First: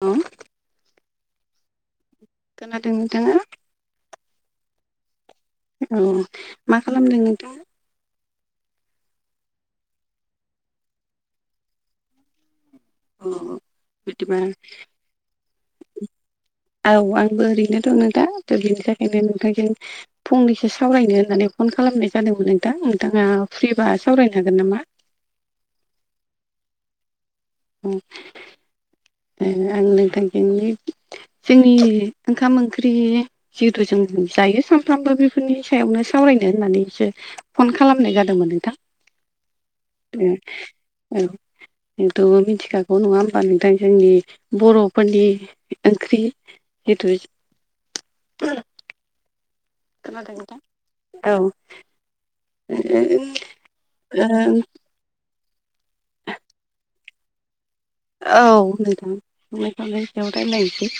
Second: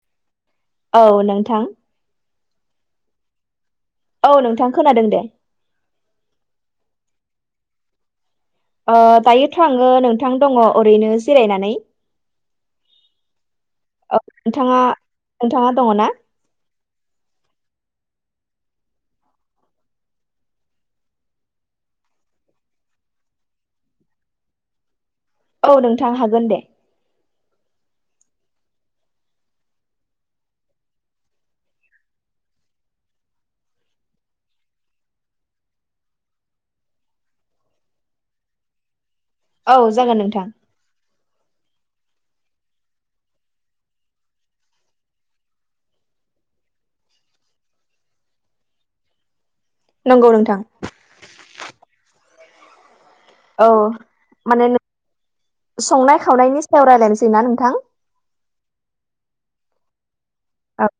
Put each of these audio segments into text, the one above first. औ औ नोंथां खोनादों नोंथाङा? औ नोंथां खोनादों दे। औ माखालामदों नोंथां? ओ दायोथाङो नोंथां दङ ओरैनो जिरायनानै। औ औ बिदिबा नोंथाङा नोंथाङा दङ ना? औ आंबो ओरैनो दङ दा थ' बिनि थाखायनो नोंथांजों फंनैसो सावरायनो होननानै फन खालामनाय जादोंमोन नोंथां नोंथाङा फ्रिबा सावरायनो हागोन नामा? औ नोंथां हागोन दे। उम ओं आं नोंथांजों जोंनि ओंखाम ओंख्रि जिहेथु जों जायो सानफ्रामबो बिफोरनि सायावनो सावरायनो होननानैसो फन खालामनाय जादोंमोन नोंथां। औ जागोन ओ नोंथां औ नोंथ'बो मिथिखागौ नङा होमबा नोंथां? जोंनि बर'फोरनि ओंख्रि जिथु नंगौ नोंथां खोनादों नोंथां? औ। औ माने नो संनाय खावनायनि सायाव रायलायनोसै ना नोंथां? औ नोंथां संनाय खावनायनि सायाव रायलायनोसै। औ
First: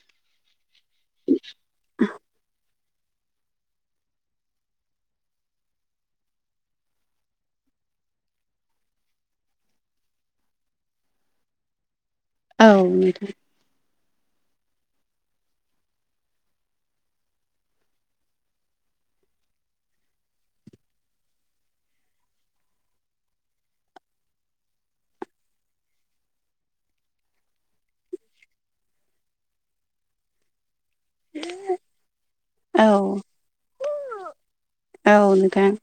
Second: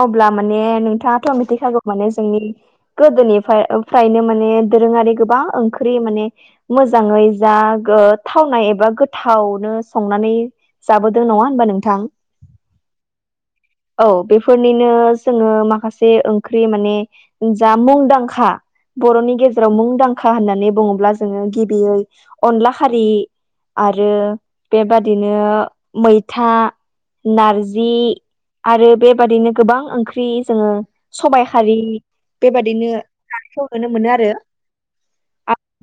अब्ला माने नोंथांङा मिथिखागौ माने जोंनि गोदोनिफाय फ्रायनो माने दोरोंङारि गोबां ओंख्रि माने ‌ मोजांङै जा गोथावनाय एबा गोथावनो संनानै जाबोदों नंङा होमबा नोंथां? औ नोंथां। औ बेफोरनिनो जोङो माखासे ओंख्रि माने जा मुंदांखा बर'नि गेजेराव मुंदांखा होननानै बुङोब्ला जोङो गिबियै अनलाखारि आरो बेबादिनो मैथा नारजि आरो बेबादिनो गोबां ओंख्रि जोङो सबाइ हारि बेबादिनो जानायखौ नुनो मोनो आरो। औ नोंथां।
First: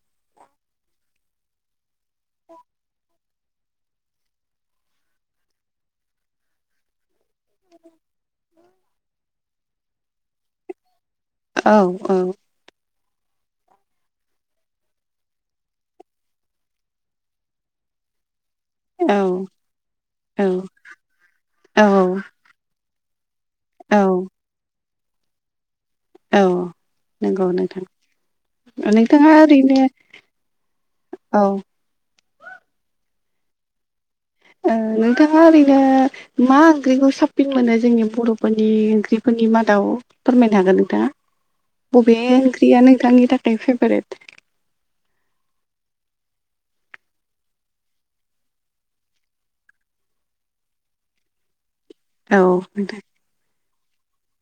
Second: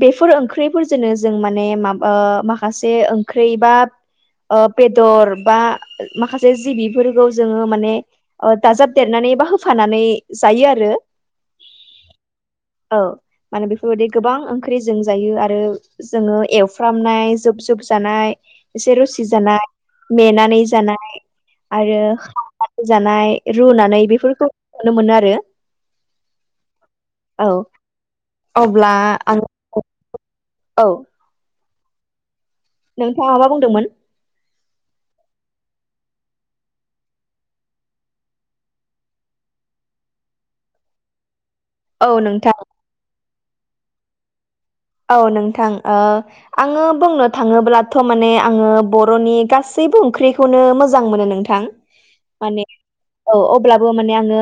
बेफोर ओंख्रिफोरजोंनो जों माने माबा ओ माखासे ओं ख्रि बा बेदर बा माखासे जि बिफोरखौ जोंङो माने दाजाबदेरनानै बा होफानानै जायो आरो। औ औ औ माने बेफोरबायदि गोबां ओंख्रि जों जायो आरो जोंङो एवफ्रामनाय जुब जुब जानाय एसे औ रुसि जानाय नेेनानै जानाय औ आरो साव जानाय रुनानै औ बेफोरखौ नुनो मोनो आरो। औ नंगौ औ नोंथां अब्ला नोंथांङा आं ओरैनो औ औ नोंथांङा माबा बुंदोंमोन? ओ नोंथांङा ओरैनो मा ओंख्रिखौ साबसिन मोनो जोंनि बर'फोरनि ओंख्रिफोरनि मादाव फोरमायनो हागोन नोंथां औ बबे नोंथां ओंख्रिया नोंथांनि थाखाय फेभ्रेट औ नोंथां ओ आंङो बुंनो थांङोब्लाथ' माने आंङो बर'नि गासैबो ओंख्रिखौनो मोजां मोनो नोंथां। औ माने दे औ अब्लाबो माने आंङो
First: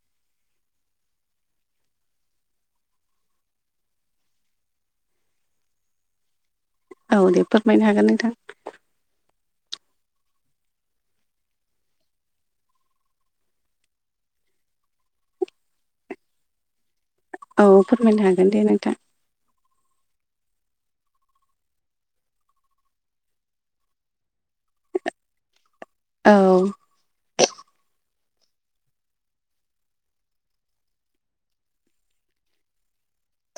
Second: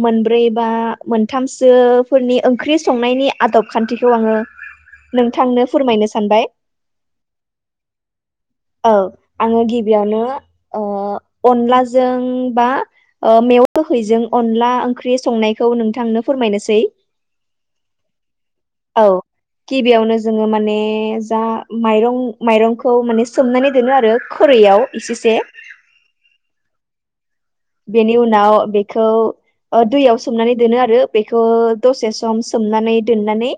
मोनब्रै बा मोनथामसोफोरनि ओंख्रि संनायनि आदब खान्थिखौ आंङो नोंथांनो फोरमायनो सानबाय औ दे फोरमायनो हागोन नोंथां। औ आंङो गिबियावनो ओ अनलाजों बा मेवा गोहैजों अनला ओंख्रि संनायखौ नोंथांनो फोरमायनोसै। औ फोरमायनो हागोन दे नोंथां। औ गिबियावनो जोंङो माने जा माइरं माइरंखौ माने सोमनानै दोनो आरो खुरैयाव। इसे से ‌ औ बेनि उनाव बेखौ ओ दै याव सोमनानै दोनो आरो बेखौ दसे सम सोमनानै दोननानै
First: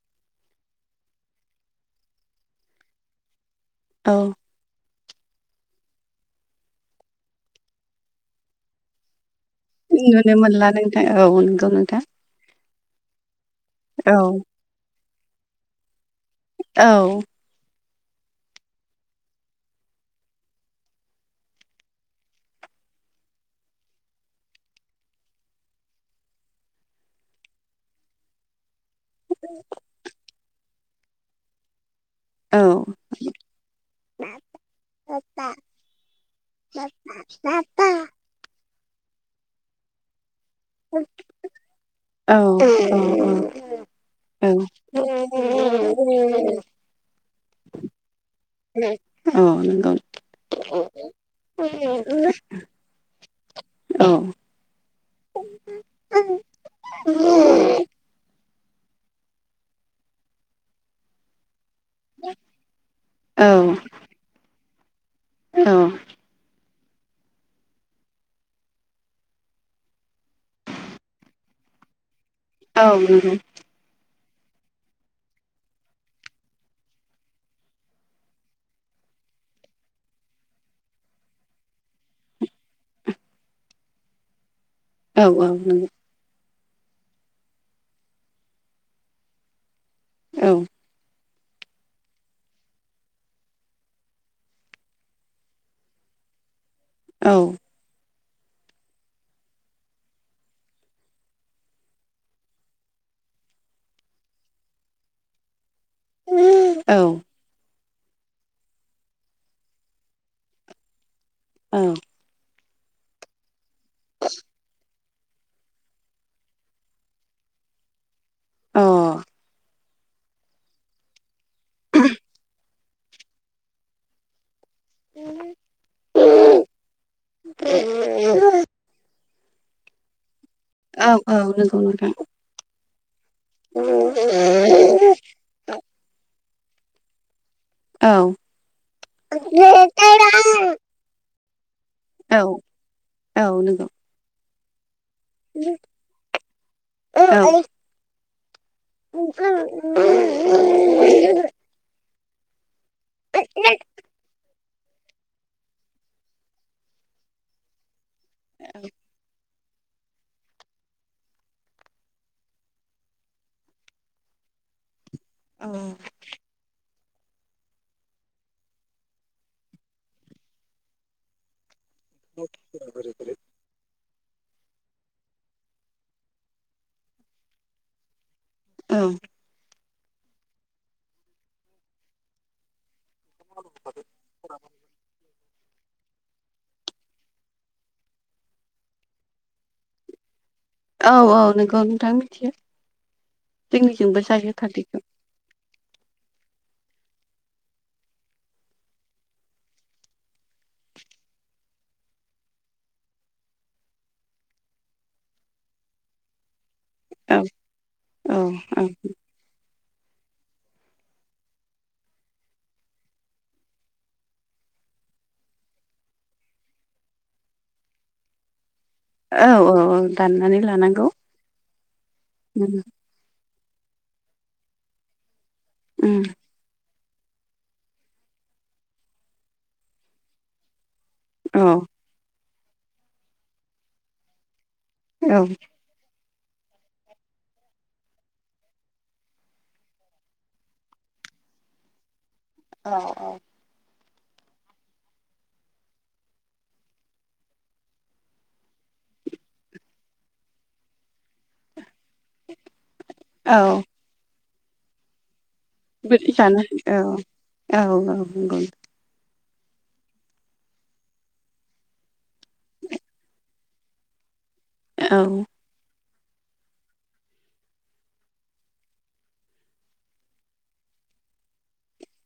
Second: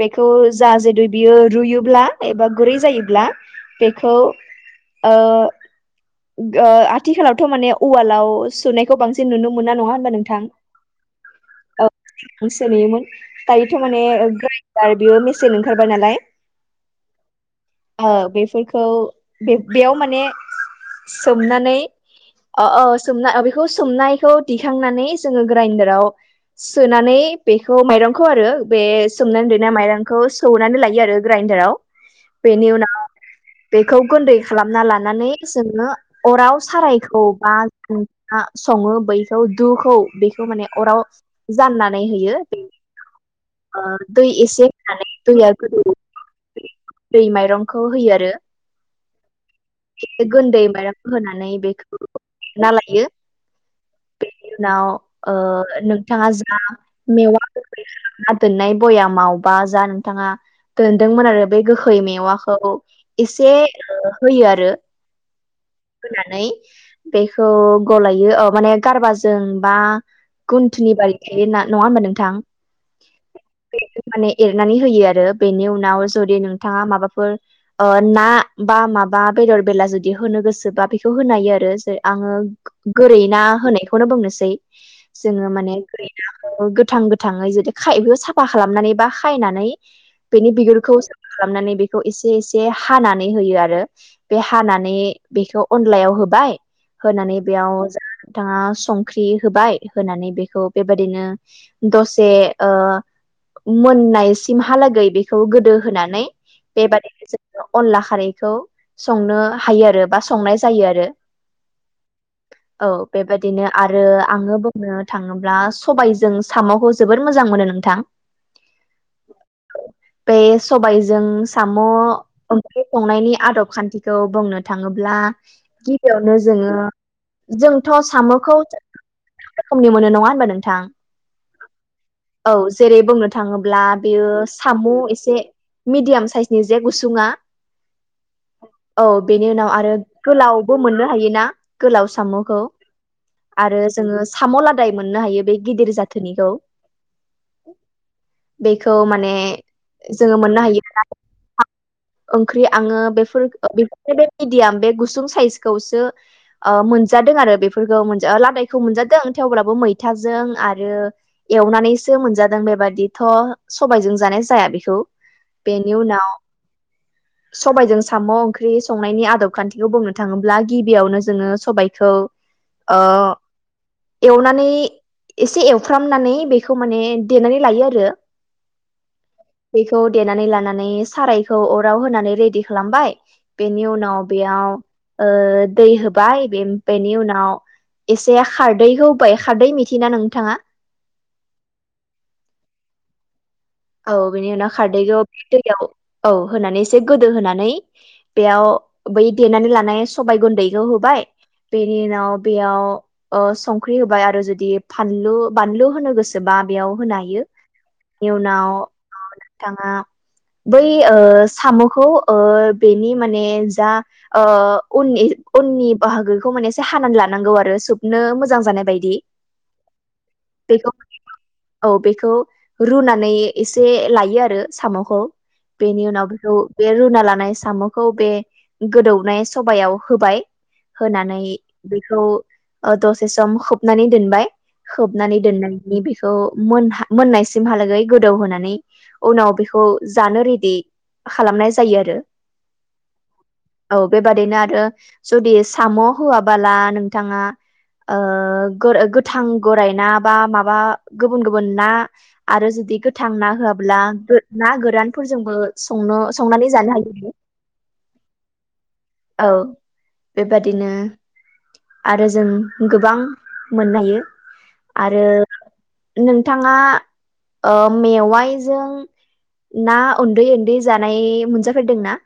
बेखौ जा जुदै बियो रुयोब्ला एबा गुरै जायोब्ला बेखौ औ ओ आथिखालावथ' माने उवालाव सुनायखौ बांसिन नुनो मोना नंङा होनबा नुनो नोंथां? मोनला नोंथां औ नंगौ नोंथां। [unintelligible] दायोथ' माने औ ग्रेनडार बियो मेसेन ओंखारबाय नालाय औ बेफोरखौ बेयाव माने सोमनानै अ अ सोमनाय अ बेखौ सोमनायखौ दिखांनानै जोंङो ग्राइडाराव। सोनानै बेखौ माइरंखौ आरो बे सोमनानै दोननाय माइरंखौ सौनानै लायो आरो ग्राइडाराव औ बेनि उनाव बेखौ गुन्दै खालामना लानानै जोङो अराव सारायखौ बा सङो बैखौ दुखौ बेखौ माने अराव जाननानै होयो। औ दै एसे होनानै दैया गोदो दै माइरंखौ होयो आरो औ नंगौ औ नंगौ औ नंगौ [unintelligible] गुन्दै माइरखौ होनानै बेखौ ना लायो औ बेनि उनाव ओ नोंथांङा जा मेवा [unintelligible] दोननाय बयामावबा जा नोंथांङा दोनदोंमोन आरो बे गोखै मेवाखौ एसे होयो आरो। औ होनानै बेखौ गलायो औ माने गारबाजों बा गुनथुनिफाय थायो ना नङा होनोमबा नोंथां? औ नंगौ। [unintelligible] बे माने एरनानै होयो आरो बेनि उनाव जुदि नोंथाङा माबाफोर, ओ ना बा माबा बेदर-बेला जुदि होनो गोसोबा बेखौ होनो हायो आरो। आङो, गोरै ना होनायखौनो बुंनोसै जोङो माने, [unintelligible] गोथां-गोथाङै जुदि खाय बेखौ साफा खालामनानै बा सायनानै, बेनि बिगुरखौ साफा खालामनानै बेखौ एसे-एसे हानानै होयो आरो। बे हानानै बेखौ अनलायाव होबाय, होनानै बेयाव, थाङा संख्रि होबाय होनानै बेखौ बेबायदिनो, दसे ओ, मोननाय सिमहालागै बे -खौ गोदौ होनानै बेबादिनो जों अनला खारैखौ संनो हायो, आरो बा संनाय जायो आरो। ओम, औ बेबायदिनो आरो आङो बुंनो? थाङोब्ला सबायजों साम'खौ जोबोद मोजां मोनो नोंथां। अ बे, सबायजों साम' ओंख्रि संनायनि आदब-खान्थिखौ बुंनो थाङोब्ला? बेयावनो जोङो। जोंथ' साम'खौ [unintelligible] रोखोमनि मोनो नङा होनबा नों- थां। औ औ नंगौ नोंथां औ जेरै- बुंनो थाङोब्ला बेयो साम' एसे मिडियाम साइसनि जे गुसुङा। औ औ बेनि उनाव आरो गोलाव, मोनो हायोना, गोलाव साम'खौ औ आरो नंगौ जोङो साम' लादाइ मोनो हायो। बे गिदिर जाथोनिखौ। औ औ बेखौ माने औ जोङो मोननो हायो [unintelligible] ओंख्रि आङो बेफोर-बेफोर बे मिडियाम बे गुसुं साइज -खौसो ओ मोनजादों आरो बेफोरखौ मोन लादायखौ मोनजादों थेवब्लाबो मै- फिथाजों आरो एवनानैसो मोनजादों बेबादिथ' सबायजों जानाय जाया बेखौ, बेनि उनाव सबायजों साम' ओंख्रि संनायनि आदब खान्थिखौ बुंनो थाङ- थाङोब्ला गिबियावनो जोङो सबायखौ ओ, एवनानै एसे एवफ्रामनानै बेखौ माने देनानै लायो आरो। ओम बेखौ देनानै लानानै सारायखौ अराव होनानै रेडि खालामबाय, बेनि उनाव बेयाव, ओ दै होबाय, बेनि उनाव एसे खारदै होबाय, खारदै मिथिना नोंथाङा? औ-औ नोंगौ नोंथां मिथियो। औ जोंनिजोंबो बिनि जायो उनाव खारदैखौ बे दैयाव, औ होनानै एसे गोदो होनानै, बेयाव बै देनानै लानाय सबायाइ गुन्दैखौ होबाय। बेनि उनाव बेयाव ओ संख्रि होबाय आरो जुदि फानलु बानलु होनो गोसो बा बेयाव होनो औ हायो, औ बेनि उनाव औ नोंथाङा बै ओ, साम'खौ ओ बेनि माने जा ओ उननि-उननि बाहागोखौ माने एसे हानानै लानांगौ आरो सोबनो मोजां जानाय बायदि। औ-औ-औ दाननानै बेखौ लानांगौ। -नै एसे लायो आरो साम'खौ बेनि उम उनाव बेखौ, बे रुना लानाय साम'खौ बे गोदौनाय सबायाव होबाय। होनानै औ बेखौ दसे सम खोबनानै दोनबाय। औ होबनानै दोननायनि बेखौ मोनहा मोननायसिमहालागै गोदौहोनानै उनाव बेखौ जानो रेडि खालामनाय जायो आरो। औ औ। औ बेबादिनो आरो जुदि साम' होआबोला नोंथाङा ओ गोथां गरायाइ ना बा माबा गुबुन गुबुन ना आरो जुदि गोथां ना औ होआब्ला गो ना गोरानफोरजोंबो संनो बिदि संनानै औ जानो हायो। औ नंगौ औ बेबादिनो आरो जों गोबां मोननो हायो। औ आरो नोंथाङा ओ मेवाइजों ना उन्दै उन्दै जानाय मोनजाफेरदोंना?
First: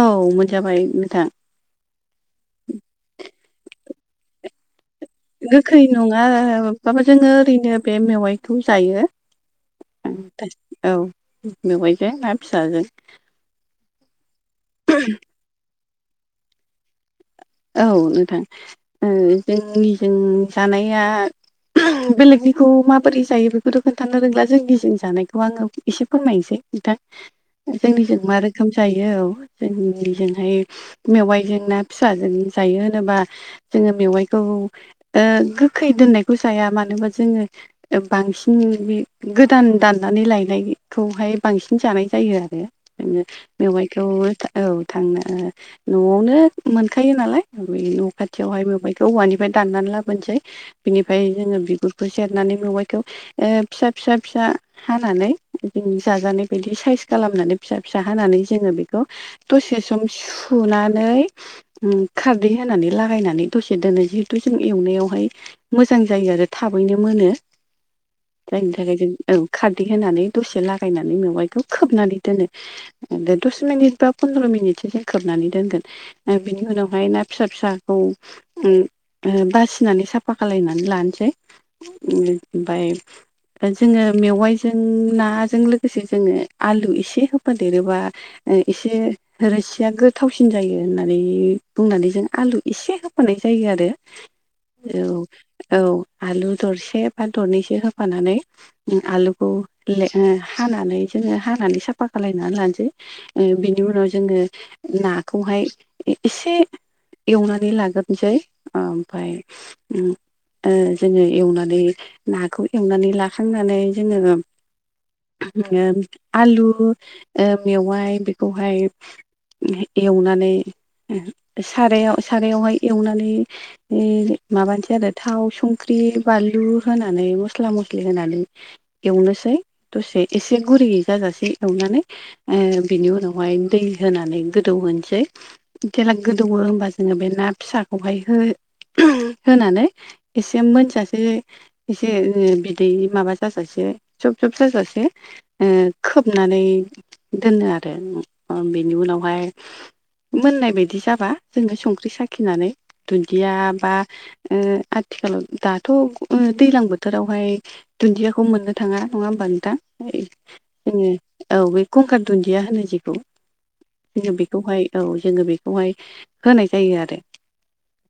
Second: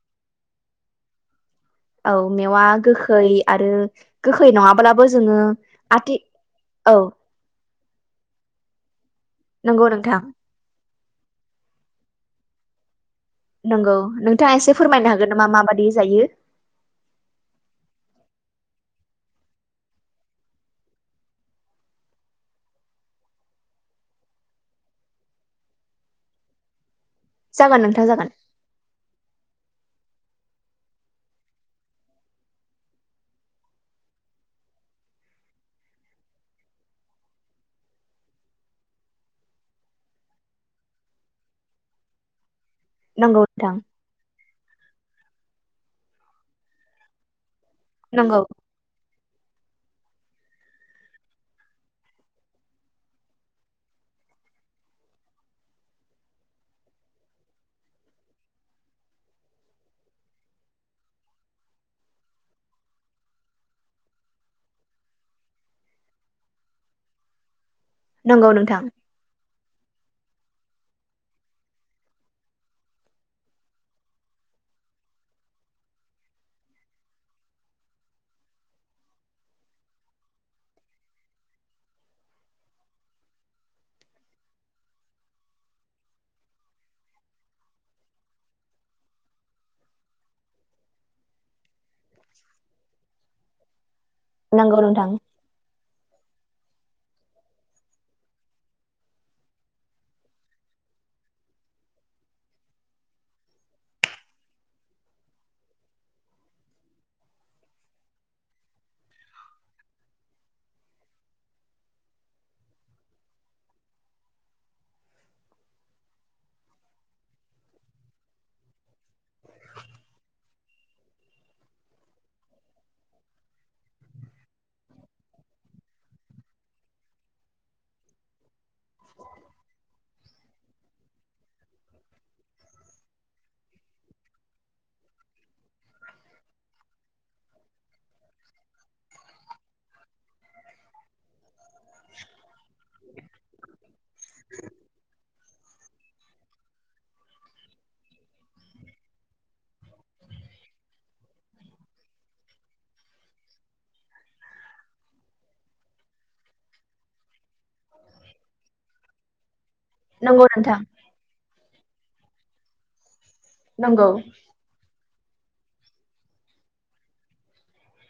औ मोनजाबाय मोथां। औ मेवा गोखै आरो गोखै नङाब ब्लाबो जोंङो गोखै नङाबाबो जोङो ओरैनो बे मेवाइखौ जायो। नंगौ नोंथां। औ मेवाइजों ना फिसाजों नंगौ नोंथाङा एसे फोरमायनो हागोन नामा माबायदि जायो? औ नोंथां ओ जोंनिजों जानाया बेलेगनिखौ माबोरै जायो बेखौथ' खोनन्थानो रोंला जोंनि जों जानायखौ आंङो एसे फोरमायनोसै नोंथां। जागोन नोंथां जोंनिजों जागोन मा आरो ओंखाम जायो औ जोंनिजोंहाय मेवाइजों ना फिसाजों जायो होनोबा जोङो मेवाइखौ ओ गोखै दोननायखौ जाया मानो होनबा जोङो बांसिन बे गोदान दाननानै लायनायखौहाय बांसिन जानाय जायो आरो। जोङो नंगौ नोंथां मेवाइखौ औ थांनो न'आवनो मोनखायो नालाय। ओमफ्राय न' नंगौ खाथियावहाय मेवाइखौ औवानिफ्राय दाननानै लाबोनोसै बिनिफ्राय जोङो बिगुरखौ सेरनानै मेवाइखौ फिसा फिसा फिसा हानानै जाजानाय बायदि साइस खालामनानै फिसा फिसा हानानै जोङो बेखौ दसे सम सुनानै खारदै होनानै लागायनानै दसे दोनो जिहेथु जों एवनायावहाय मोजां जायो आरो थाबैनो मोनो नंगौ जायनि नोंथां थाखाय जों औ खारदै होनानै दसे लागायनानै मेवाइखौ खोबनानै दोनो। द दस मिनिट बा पन्द्र मिनिटसो जों खोबनानै दोनगोन बिनि उनाव ओमफ्राय ना फिसा फिसाखौ बासिनानै साफा खालायनानै लानोसै बाय जोङो मेवाइजों नाजों लोगोसे जोङो आलु एसे होफादेरोब्ला एसे रोसिया गोथावसिन जायो होननानै बुंनानै जों आलु एसे होफानाय जायो आरो नंगौ नोंथां औ। औ आलु दरसे बा दरनैसो होफानानै आलुखौ ले हानानै जोङो हानानै साफा खालायनानै लानोसै। बिनि उनाव जोङो नाखौहाय एसे एवनानै लाग्रोनोसै ओ ओमफाय ओम ओ जोङो एवनानै नाखौ एवनानै लाखांनानै जोङो आलु मेवाय बेखौहाय एवनानै सारायाव सारायावहाय एवनानै बे माबानोसै आरो थाव संख्रि बानलु होनानै मस्ला मस्लि होनानै एवनोसै दसे एसे गुरै जाजासे एवनानै बिनि उनावहाय दै होनानै गोदौ होनोसै जेला गोदौवो होमबा जोङो बे ना फिसाखौहाय हो-होनानै एसे मोनजासे एसे बिदै माबा साजासे सब सब जाजासे ओ खोबनानै दोनो आरो बेनि उनावहाय मोननाय बायदि जाबा जोङो संख्रि साखिनानै दुन्दिया बा ओ आथिखालाव दाथ' दैलां बोथोरावहाय दुन्दियाखौ मोननो थाङा नङा होमबा नोंथां? नंगौ नोंथां। जोङो औ बे कंखा दुन्दिया होनो जेखौ नंगौ जोङो बेखौहाय औ जोङो बेखौहाय होनाय जायो आरो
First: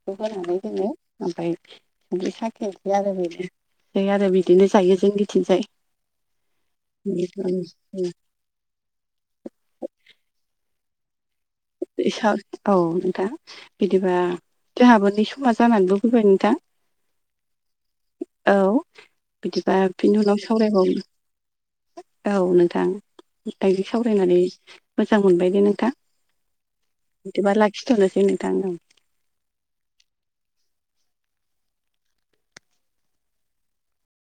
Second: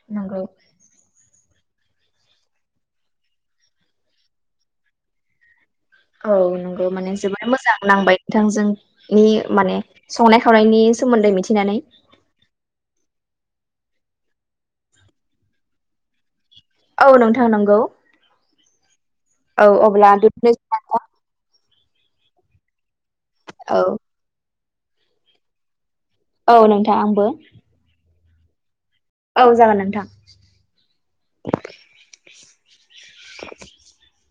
बेखौ नंगौ होनानै जोङो ओमफ्राय संख्रि साखेसै आरो बेनो आरो बिदिनो जायो जोंनिथिंजाय। औ नंगौ माने जोबोर मोजां नांबाय नोंथांजोंनि माने संनाय खावनायनि सोमोन्दै मिथिनानै। ए औ नोंथां बिदिबा जोंहाबो नै समा जानानैबो फैबाय नोंथां। औ नोंथां नंगौ औ औ बिदिबा अब्ला बिनि उनाव बिदिनो सावरायबावनो औ नोंथां औ दानि सावरायनानै मोजां मोनबाय दे नोंथां। औ नोंथां आंबो। खिथ'नोसै नोंथां औ। औ जागोन नोंथां। [inaudible]